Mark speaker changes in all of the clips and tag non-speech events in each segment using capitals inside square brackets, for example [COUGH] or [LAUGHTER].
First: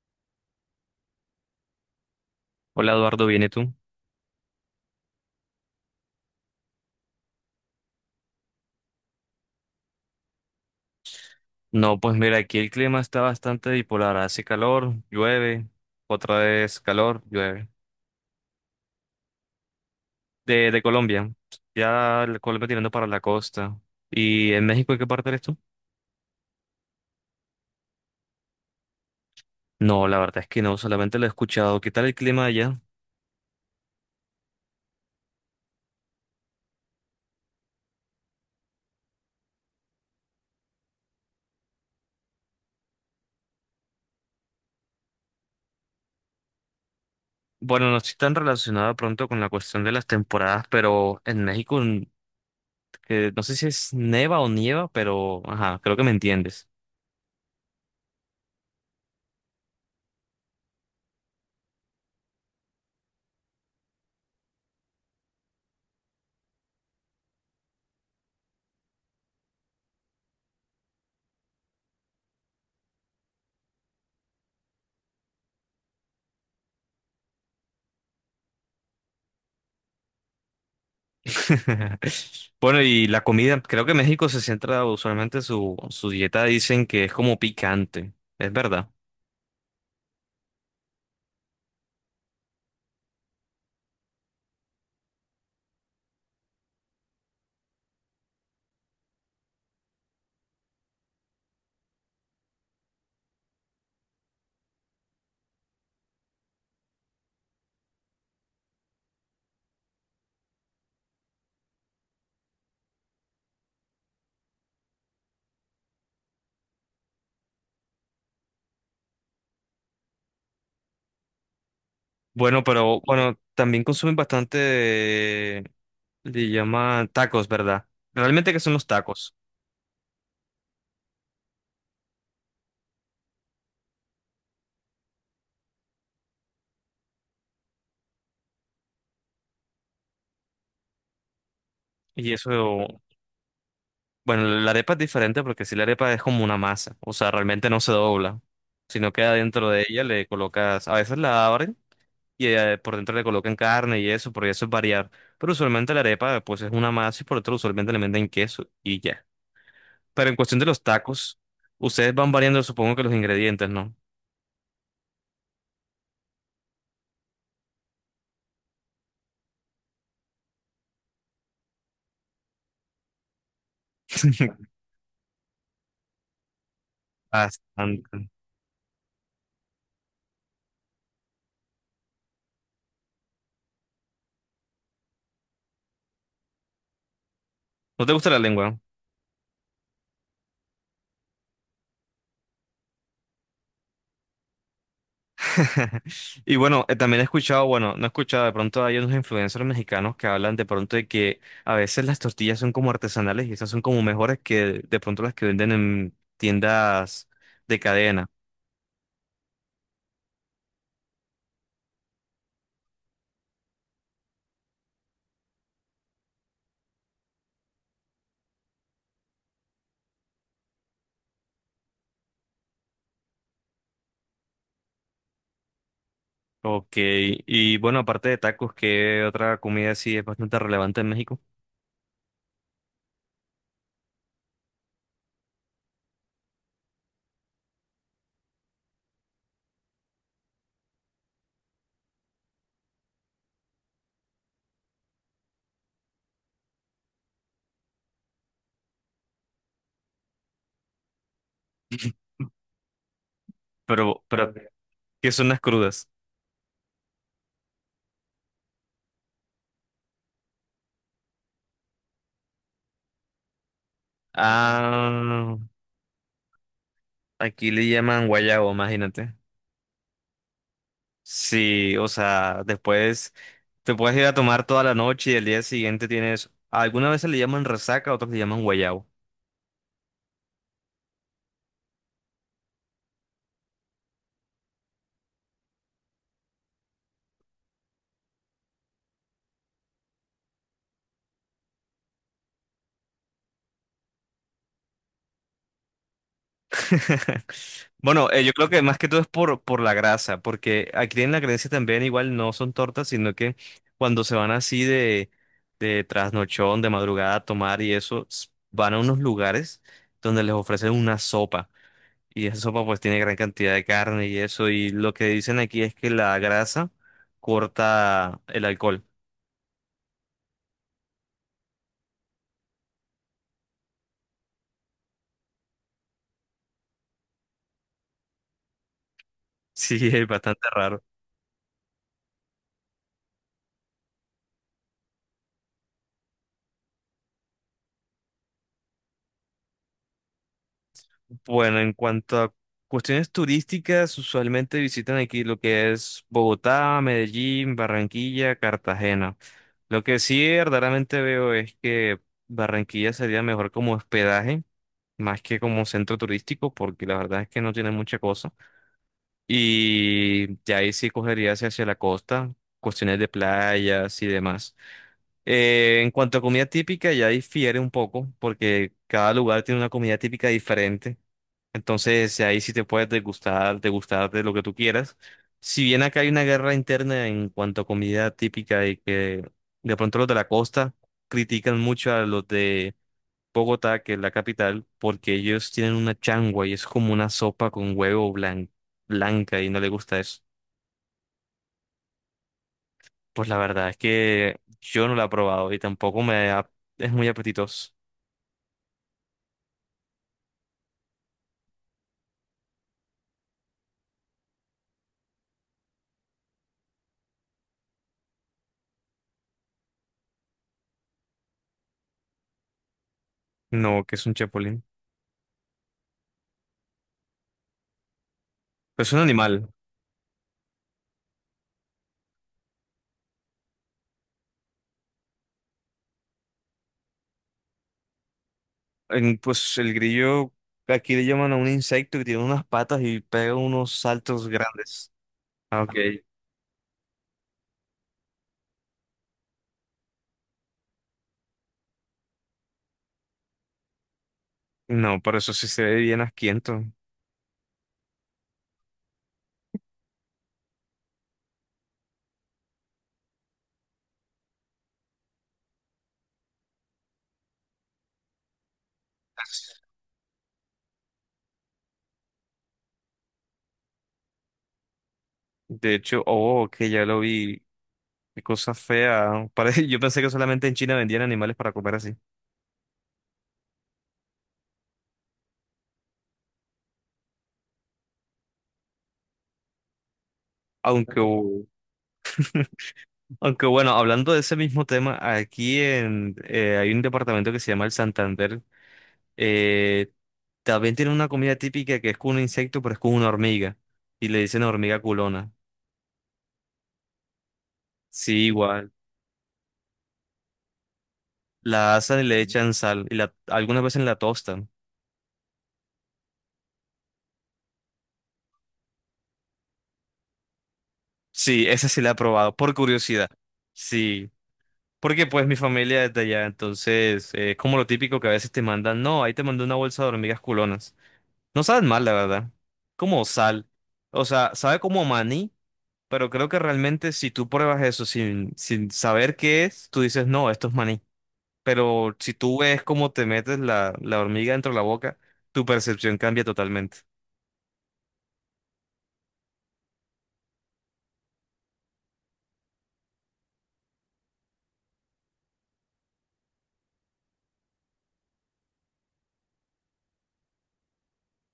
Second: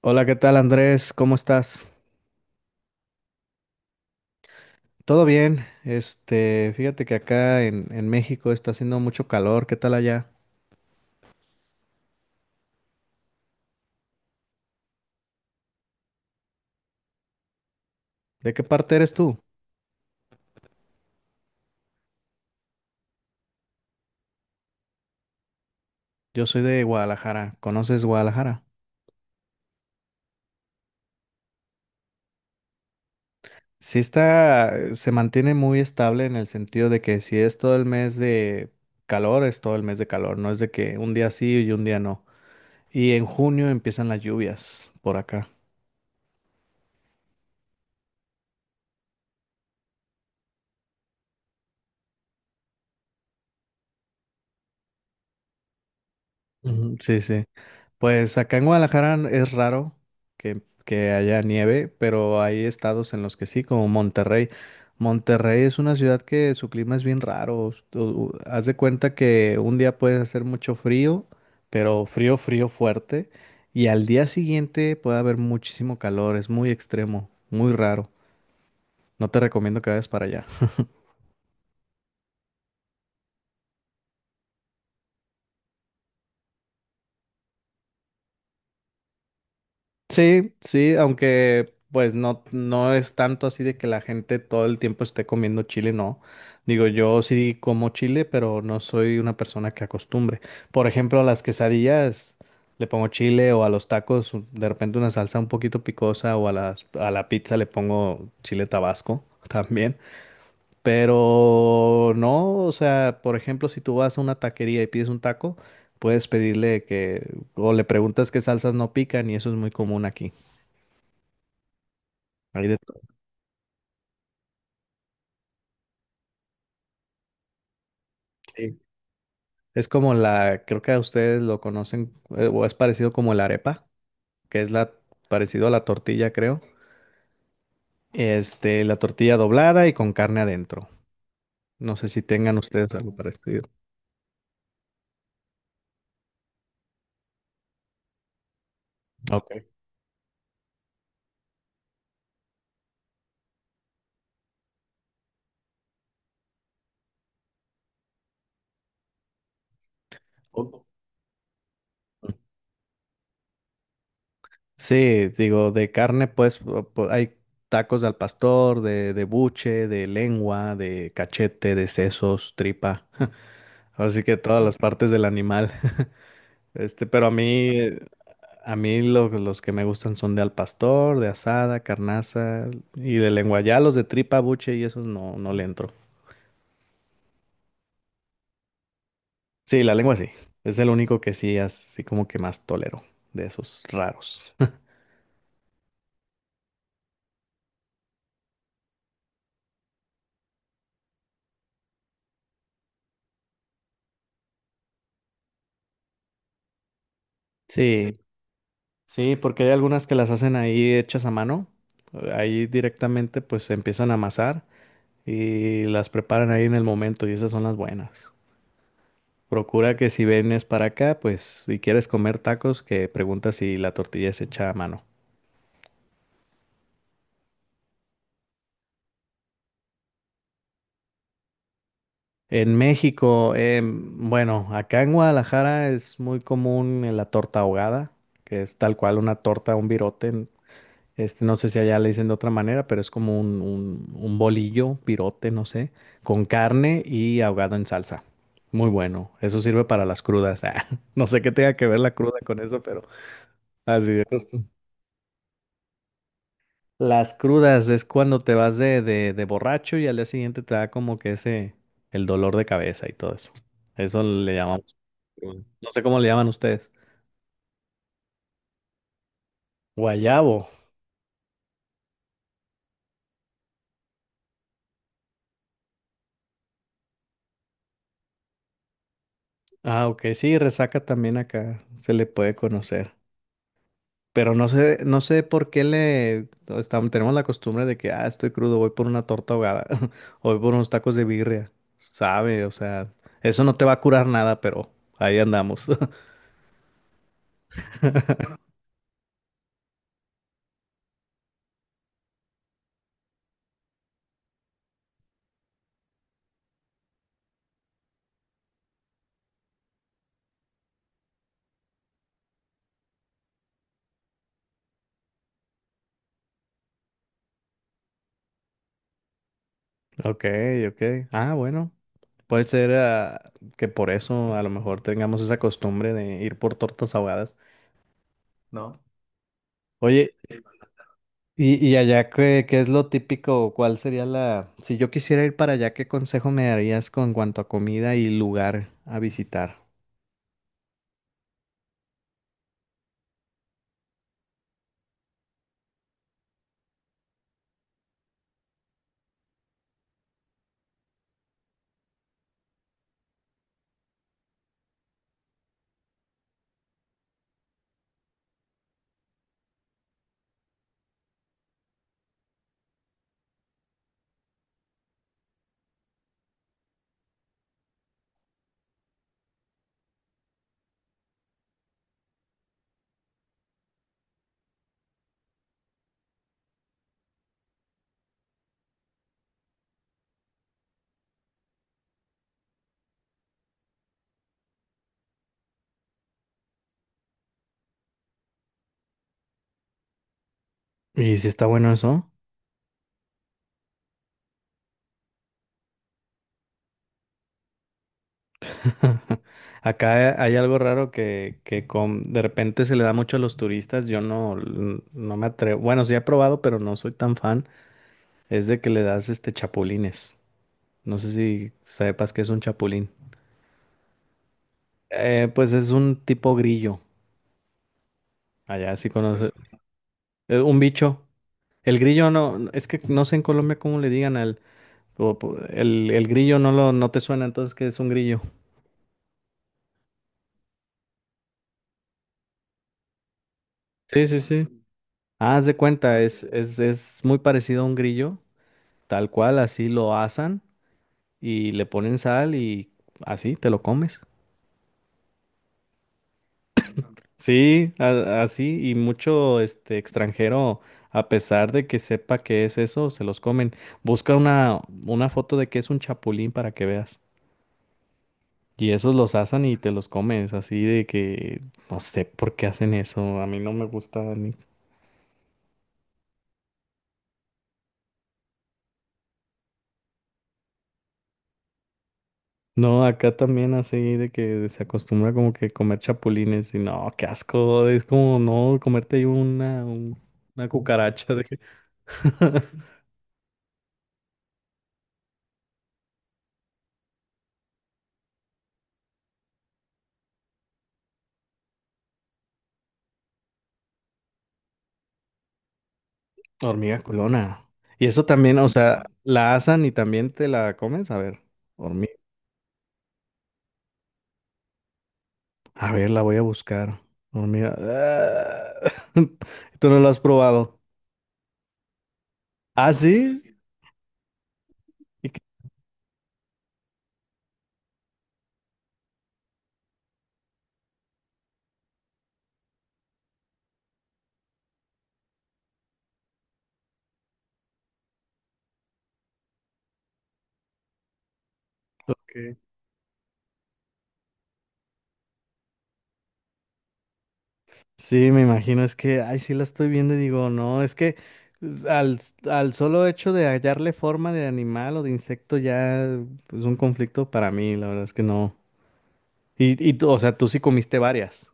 Speaker 1: Hola, ¿qué tal Andrés? ¿Cómo estás?
Speaker 2: Hola Eduardo, ¿viene tú?
Speaker 1: ¿Todo bien? Fíjate que acá en México está haciendo mucho calor. ¿Qué tal allá?
Speaker 2: No, pues mira, aquí el clima está bastante bipolar. Hace calor, llueve, otra vez calor, llueve.
Speaker 1: ¿De qué parte eres tú?
Speaker 2: De Colombia, ya la Colombia tirando para la costa. ¿Y en México en qué parte eres tú?
Speaker 1: Yo soy de Guadalajara. ¿Conoces Guadalajara?
Speaker 2: No, la verdad es que no, solamente lo he escuchado. ¿Qué tal el clima allá?
Speaker 1: Sí está, se mantiene muy estable en el sentido de que si es todo el mes de calor, es todo el mes de calor. No es de que un día sí y un día no. Y en junio empiezan las lluvias por acá.
Speaker 2: Bueno, no estoy tan relacionado pronto con la cuestión de las temporadas, pero en México, que no sé si es neva o nieva, pero ajá, creo que me entiendes.
Speaker 1: Ujú. Sí, sí. Pues acá en Guadalajara es raro que haya nieve, pero hay estados en los que sí, como Monterrey. Monterrey es una ciudad que su clima es bien raro. Tú haz de cuenta que un día puedes hacer mucho frío, pero frío, frío fuerte, y al día siguiente puede haber muchísimo calor. Es muy extremo, muy raro. No te recomiendo que vayas para allá.
Speaker 2: [LAUGHS] Bueno, y la comida, creo que México se centra usualmente su dieta, dicen que es como picante, es verdad.
Speaker 1: Sí, sí, aunque pues no, no es tanto así de que la gente todo el tiempo esté comiendo chile, no. Digo, yo sí como chile, pero no soy una persona que acostumbre. Por ejemplo, a las quesadillas le pongo chile, o a los tacos de repente una salsa un poquito picosa, o a la pizza le pongo chile tabasco [LAUGHS] también. Pero no, o sea, por ejemplo, si tú vas a una taquería y pides un taco, puedes pedirle que, o le preguntas qué salsas no pican, y eso es muy común aquí.
Speaker 2: Bueno,
Speaker 1: Hay de todo.
Speaker 2: pero bueno, también consumen bastante, le llaman tacos, ¿verdad? Realmente, ¿qué son
Speaker 1: Sí.
Speaker 2: los tacos?
Speaker 1: Es como la, creo que a ustedes lo conocen, o es parecido como la arepa, que es la, parecido a la tortilla, creo. La tortilla doblada y con carne adentro. No sé si
Speaker 2: Y
Speaker 1: tengan ustedes
Speaker 2: eso,
Speaker 1: algo parecido.
Speaker 2: bueno, la arepa es diferente porque si la arepa es como una masa, o sea, realmente no se dobla, sino que
Speaker 1: Ok.
Speaker 2: adentro de ella le colocas, a veces la abren y por dentro le colocan carne y eso, porque eso es variar, pero usualmente la arepa pues es una masa y por dentro usualmente le meten queso y ya. Pero en cuestión de los
Speaker 1: O-
Speaker 2: tacos, ustedes van variando supongo que los ingredientes, ¿no?
Speaker 1: Sí, digo, de carne, pues, hay tacos al pastor, de buche, de lengua, de cachete, de sesos, tripa. [LAUGHS] Así que todas las
Speaker 2: [LAUGHS]
Speaker 1: partes del animal. Pero
Speaker 2: Bastante.
Speaker 1: a mí los que me gustan son de al pastor, de asada, carnaza y de lengua. Ya los de tripa, buche y esos no, no le entro.
Speaker 2: ¿No te gusta la lengua?
Speaker 1: Sí, la lengua sí. Es el único que sí, así como que más tolero de esos raros. [LAUGHS]
Speaker 2: [LAUGHS] Y bueno, también he escuchado, bueno, no he escuchado, de pronto hay unos influencers mexicanos que hablan de pronto de que a veces las tortillas son como artesanales y esas son como mejores que de pronto las que venden en tiendas de
Speaker 1: Sí,
Speaker 2: cadena.
Speaker 1: sí, porque hay algunas que las hacen ahí hechas a mano. Ahí directamente pues se empiezan a amasar y las preparan ahí en el momento, y esas son las buenas. Procura que si vienes para acá, pues si quieres comer tacos, que preguntas si la tortilla es hecha a mano.
Speaker 2: Ok, y bueno, aparte de tacos, ¿qué otra comida sí es bastante relevante en México?
Speaker 1: En México, bueno, acá en Guadalajara es muy común la torta ahogada, que es tal cual una torta, un virote. No sé si allá le dicen de otra manera, pero es como un bolillo, virote, no sé, con carne y ahogado en salsa. Muy bueno. Eso sirve para las crudas. [LAUGHS] Ah, no sé qué tenga que ver la cruda con eso, pero así
Speaker 2: Pero,
Speaker 1: de
Speaker 2: pero,
Speaker 1: costumbre.
Speaker 2: ¿Qué son las crudas?
Speaker 1: Las crudas es cuando te vas de borracho, y al día siguiente te da como que ese, el dolor de cabeza y todo eso. Eso le llamamos
Speaker 2: Ah,
Speaker 1: cruda. No sé cómo le llaman ustedes.
Speaker 2: aquí le llaman guayabo, imagínate.
Speaker 1: Guayabo.
Speaker 2: Sí, o sea, después te puedes ir a tomar toda la noche y el día siguiente tienes, algunas veces le llaman resaca, otros le llaman guayabo.
Speaker 1: Ah, ok, sí, resaca también acá se le puede conocer. Pero no sé, no sé por qué le estamos, tenemos la costumbre de que, ah, estoy crudo, voy por una torta ahogada, [LAUGHS] o voy por unos tacos de birria. Sabe, o sea, eso no te va a curar nada, pero ahí andamos. [LAUGHS]
Speaker 2: [LAUGHS] Bueno, yo creo que más que todo es por la grasa, porque aquí en la creencia también igual no son tortas, sino que cuando se van así de trasnochón, de madrugada a tomar y eso, van a unos lugares donde les ofrecen una sopa. Y esa sopa pues tiene gran cantidad de carne y eso, y lo que dicen aquí es que la grasa corta el alcohol.
Speaker 1: Ok, ok. Ah, bueno. Puede ser, ah, que por eso a lo mejor tengamos esa costumbre de ir por tortas ahogadas, ¿no?
Speaker 2: Sí, [LAUGHS] es
Speaker 1: Oye,
Speaker 2: bastante raro.
Speaker 1: y allá ¿qué, qué es lo típico? O ¿cuál sería la...? Si yo quisiera ir para allá, ¿qué consejo me darías con cuanto a comida y lugar a visitar?
Speaker 2: Bueno, en cuanto a cuestiones turísticas, usualmente visitan aquí lo que es Bogotá, Medellín, Barranquilla, Cartagena. Lo que sí verdaderamente veo es que Barranquilla sería mejor como hospedaje, más que como centro turístico, porque la verdad es que no tiene mucha cosa. Y de ahí sí cogería hacia la costa, cuestiones de playas y demás. En cuanto a comida típica, ya difiere un poco, porque cada lugar tiene una comida típica diferente. Entonces, ahí sí te puedes degustar, degustar de lo que tú quieras. Si bien acá hay una guerra interna en cuanto a comida típica y que de pronto los de la costa critican mucho a los de Bogotá, que es la capital, porque ellos tienen una changua y es como una sopa con huevo blanca y no les gusta eso.
Speaker 1: ¿Y si está bueno eso?
Speaker 2: Pues la verdad es que yo no la he probado y tampoco es muy apetitoso.
Speaker 1: [LAUGHS] Acá hay algo raro que, de repente se le da mucho a los turistas. Yo no, no me atrevo. Bueno, sí he probado, pero no soy tan fan. Es de que le das este chapulines. No sé si sepas que es un chapulín.
Speaker 2: No, que es un chapulín?
Speaker 1: Pues es un tipo grillo. Allá
Speaker 2: Pues
Speaker 1: sí
Speaker 2: es un
Speaker 1: conoce.
Speaker 2: animal.
Speaker 1: Un bicho. El grillo no, es que no sé en Colombia cómo le digan al, el grillo no lo, no te suena, entonces que es un grillo.
Speaker 2: Pues el grillo, aquí le llaman a un insecto que tiene unas patas y pega unos
Speaker 1: Sí, sí,
Speaker 2: saltos
Speaker 1: sí.
Speaker 2: grandes.
Speaker 1: Ah, haz de
Speaker 2: Ah, ok.
Speaker 1: cuenta, es muy parecido a un grillo, tal cual, así lo asan y le ponen sal, y así te lo comes.
Speaker 2: No, pero eso sí se ve bien asquiento.
Speaker 1: Sí, así, y mucho este extranjero, a pesar de que sepa que es eso, se los comen. Busca una foto de que es un chapulín para que veas. Y esos los asan y te los comes, así de que no sé por qué hacen eso, a mí no me gusta ni.
Speaker 2: De hecho, oh, que ya lo vi. Qué cosa fea. [LAUGHS] Parece, yo pensé que solamente en China vendían animales para comer así.
Speaker 1: No, acá también así de que se acostumbra como que comer chapulines, y no, qué asco, es como no comerte una, una
Speaker 2: Aunque,
Speaker 1: cucaracha de que
Speaker 2: oh, [LAUGHS]
Speaker 1: [LAUGHS]
Speaker 2: aunque bueno, hablando de ese mismo tema, hay un departamento que se llama el Santander. Eh, También tiene una comida típica que es con un insecto, pero es con una hormiga. Y le dicen hormiga culona.
Speaker 1: hormiga culona. Y eso
Speaker 2: Sí,
Speaker 1: también, o
Speaker 2: igual.
Speaker 1: sea, la asan y también te la comes. A ver,
Speaker 2: La
Speaker 1: hormiga.
Speaker 2: asan y le echan sal. Y la, algunas veces la tostan.
Speaker 1: A ver, la voy a buscar. Hormiga. Ah, [LAUGHS] tú no lo has probado.
Speaker 2: Sí, esa sí la he probado, por
Speaker 1: ¿Ah,
Speaker 2: curiosidad.
Speaker 1: sí?
Speaker 2: Sí. Porque
Speaker 1: ¿Y qué-
Speaker 2: pues mi familia es de allá, entonces es como lo típico que a veces te mandan. No, ahí te mandé una bolsa de hormigas culonas. No saben mal, la verdad. Como sal. O sea, sabe como a maní, pero creo que realmente si tú pruebas eso sin saber qué es, tú dices, no, esto es maní. Pero si
Speaker 1: qué?
Speaker 2: tú ves cómo te metes la hormiga dentro de la boca, tu percepción cambia totalmente.
Speaker 1: Sí, me imagino. Es que, ay, sí la estoy viendo y digo, no, es que pues, al, al solo hecho de hallarle forma de animal o de insecto ya es un conflicto para mí. La verdad es que no. Y tú, o sea, tú sí comiste varias.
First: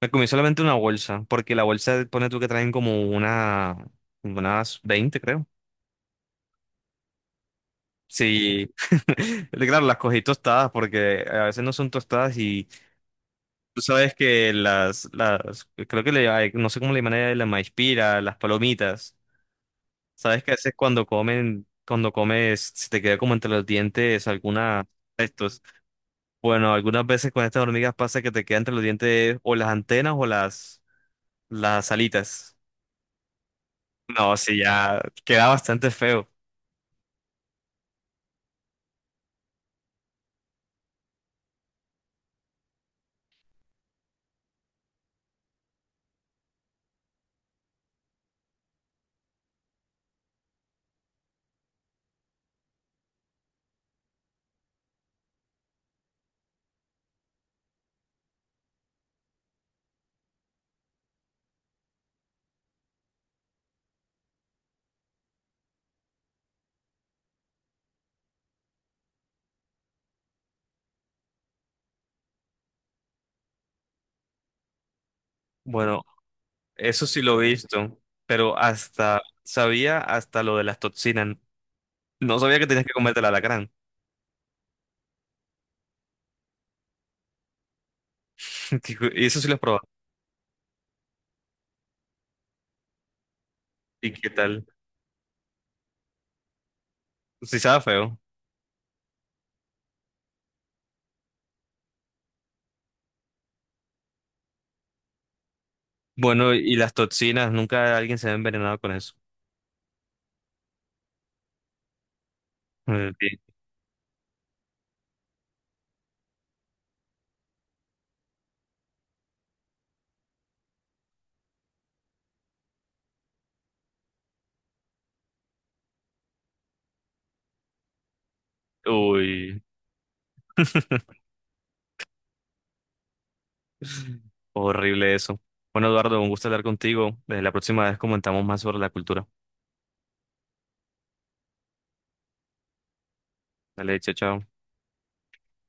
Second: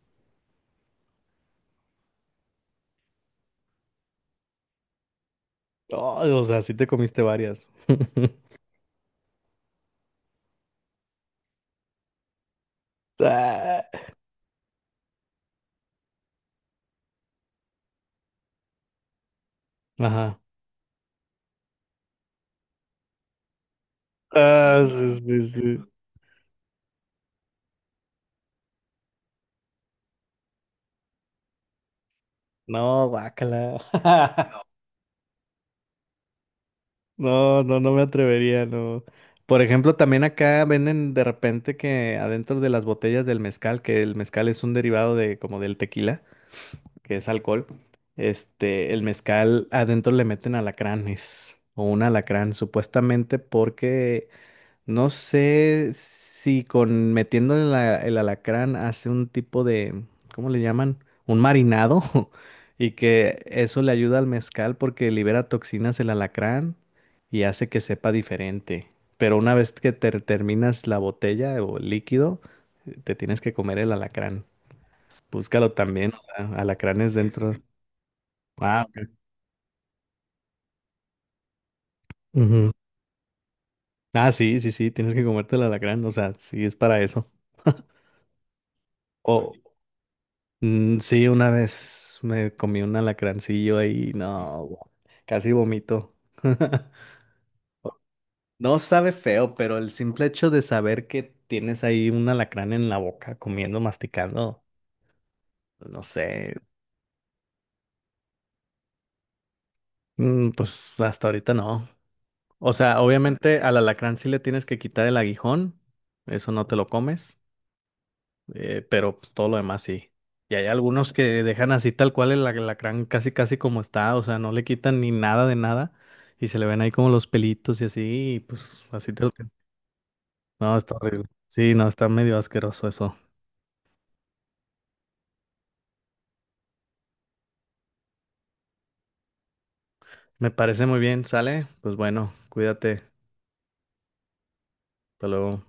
Speaker 2: Me comí solamente una bolsa, porque la bolsa pone tú que traen como una, unas 20 creo.
Speaker 1: Oh, o sea, sí te comiste varias.
Speaker 2: Sí, [LAUGHS] claro, las cogí tostadas porque a veces no son tostadas y tú
Speaker 1: [LAUGHS]
Speaker 2: sabes que creo que le, ay, no sé cómo le llaman de la maíz pira, las palomitas,
Speaker 1: Ajá.
Speaker 2: sabes que a veces cuando comen, cuando comes, se te queda como entre los dientes
Speaker 1: Ah,
Speaker 2: alguna,
Speaker 1: sí, sí,
Speaker 2: esto,
Speaker 1: sí.
Speaker 2: bueno, algunas veces con estas hormigas pasa que te queda entre los dientes o las antenas o las alitas.
Speaker 1: No, guácala.
Speaker 2: No, sí,
Speaker 1: [LAUGHS]
Speaker 2: ya queda bastante feo.
Speaker 1: No, no, no me atrevería, no. Por ejemplo, también acá venden de repente que adentro de las botellas del mezcal, que el mezcal es un derivado de como del tequila, que es alcohol, el mezcal adentro le meten alacranes, o un alacrán, supuestamente porque no sé si con metiéndole el alacrán hace un tipo de, ¿cómo le llaman? Un marinado, [LAUGHS] y que eso le ayuda al mezcal porque libera toxinas el alacrán y hace que sepa diferente. Pero una vez que te terminas la botella o el líquido, te tienes que comer el alacrán. Búscalo
Speaker 2: Bueno,
Speaker 1: también, o sea,
Speaker 2: eso
Speaker 1: alacranes
Speaker 2: sí lo he
Speaker 1: dentro.
Speaker 2: visto, pero
Speaker 1: Ah, ok.
Speaker 2: hasta sabía hasta lo de las toxinas. No sabía que
Speaker 1: Ujú.
Speaker 2: tenías que comerte el alacrán.
Speaker 1: Ah, sí, sí, sí, tienes que comerte el alacrán, o sea, sí es para eso.
Speaker 2: [LAUGHS] Y eso sí
Speaker 1: O
Speaker 2: lo he probado.
Speaker 1: mm, sí, una vez me comí un alacrancillo ahí,
Speaker 2: ¿Y qué
Speaker 1: no,
Speaker 2: tal?
Speaker 1: casi vomito. [LAUGHS]
Speaker 2: Sí sabe feo.
Speaker 1: No sabe feo, pero el simple hecho de saber que tienes ahí un alacrán en la boca, comiendo, masticando, no sé,
Speaker 2: Bueno, y las toxinas, ¿nunca alguien se ha envenenado con eso?
Speaker 1: mm, pues hasta ahorita no. O sea,
Speaker 2: Sí.
Speaker 1: obviamente al alacrán sí le tienes que quitar el aguijón, eso no te lo comes. Pero pues, todo lo demás sí. Y hay algunos que dejan así tal cual el alacrán casi casi como está, o sea, no le quitan ni nada de nada, y se le ven ahí como los pelitos y así, y pues así te lo...
Speaker 2: Uy,
Speaker 1: No, está horrible. Sí, no, está medio asqueroso eso.
Speaker 2: [LAUGHS] horrible eso. Bueno, Eduardo, un gusto hablar contigo. La próxima vez comentamos más sobre la cultura.
Speaker 1: Me parece muy bien, ¿sale? Pues bueno, cuídate.
Speaker 2: Dale, chao, chao.
Speaker 1: Hasta luego.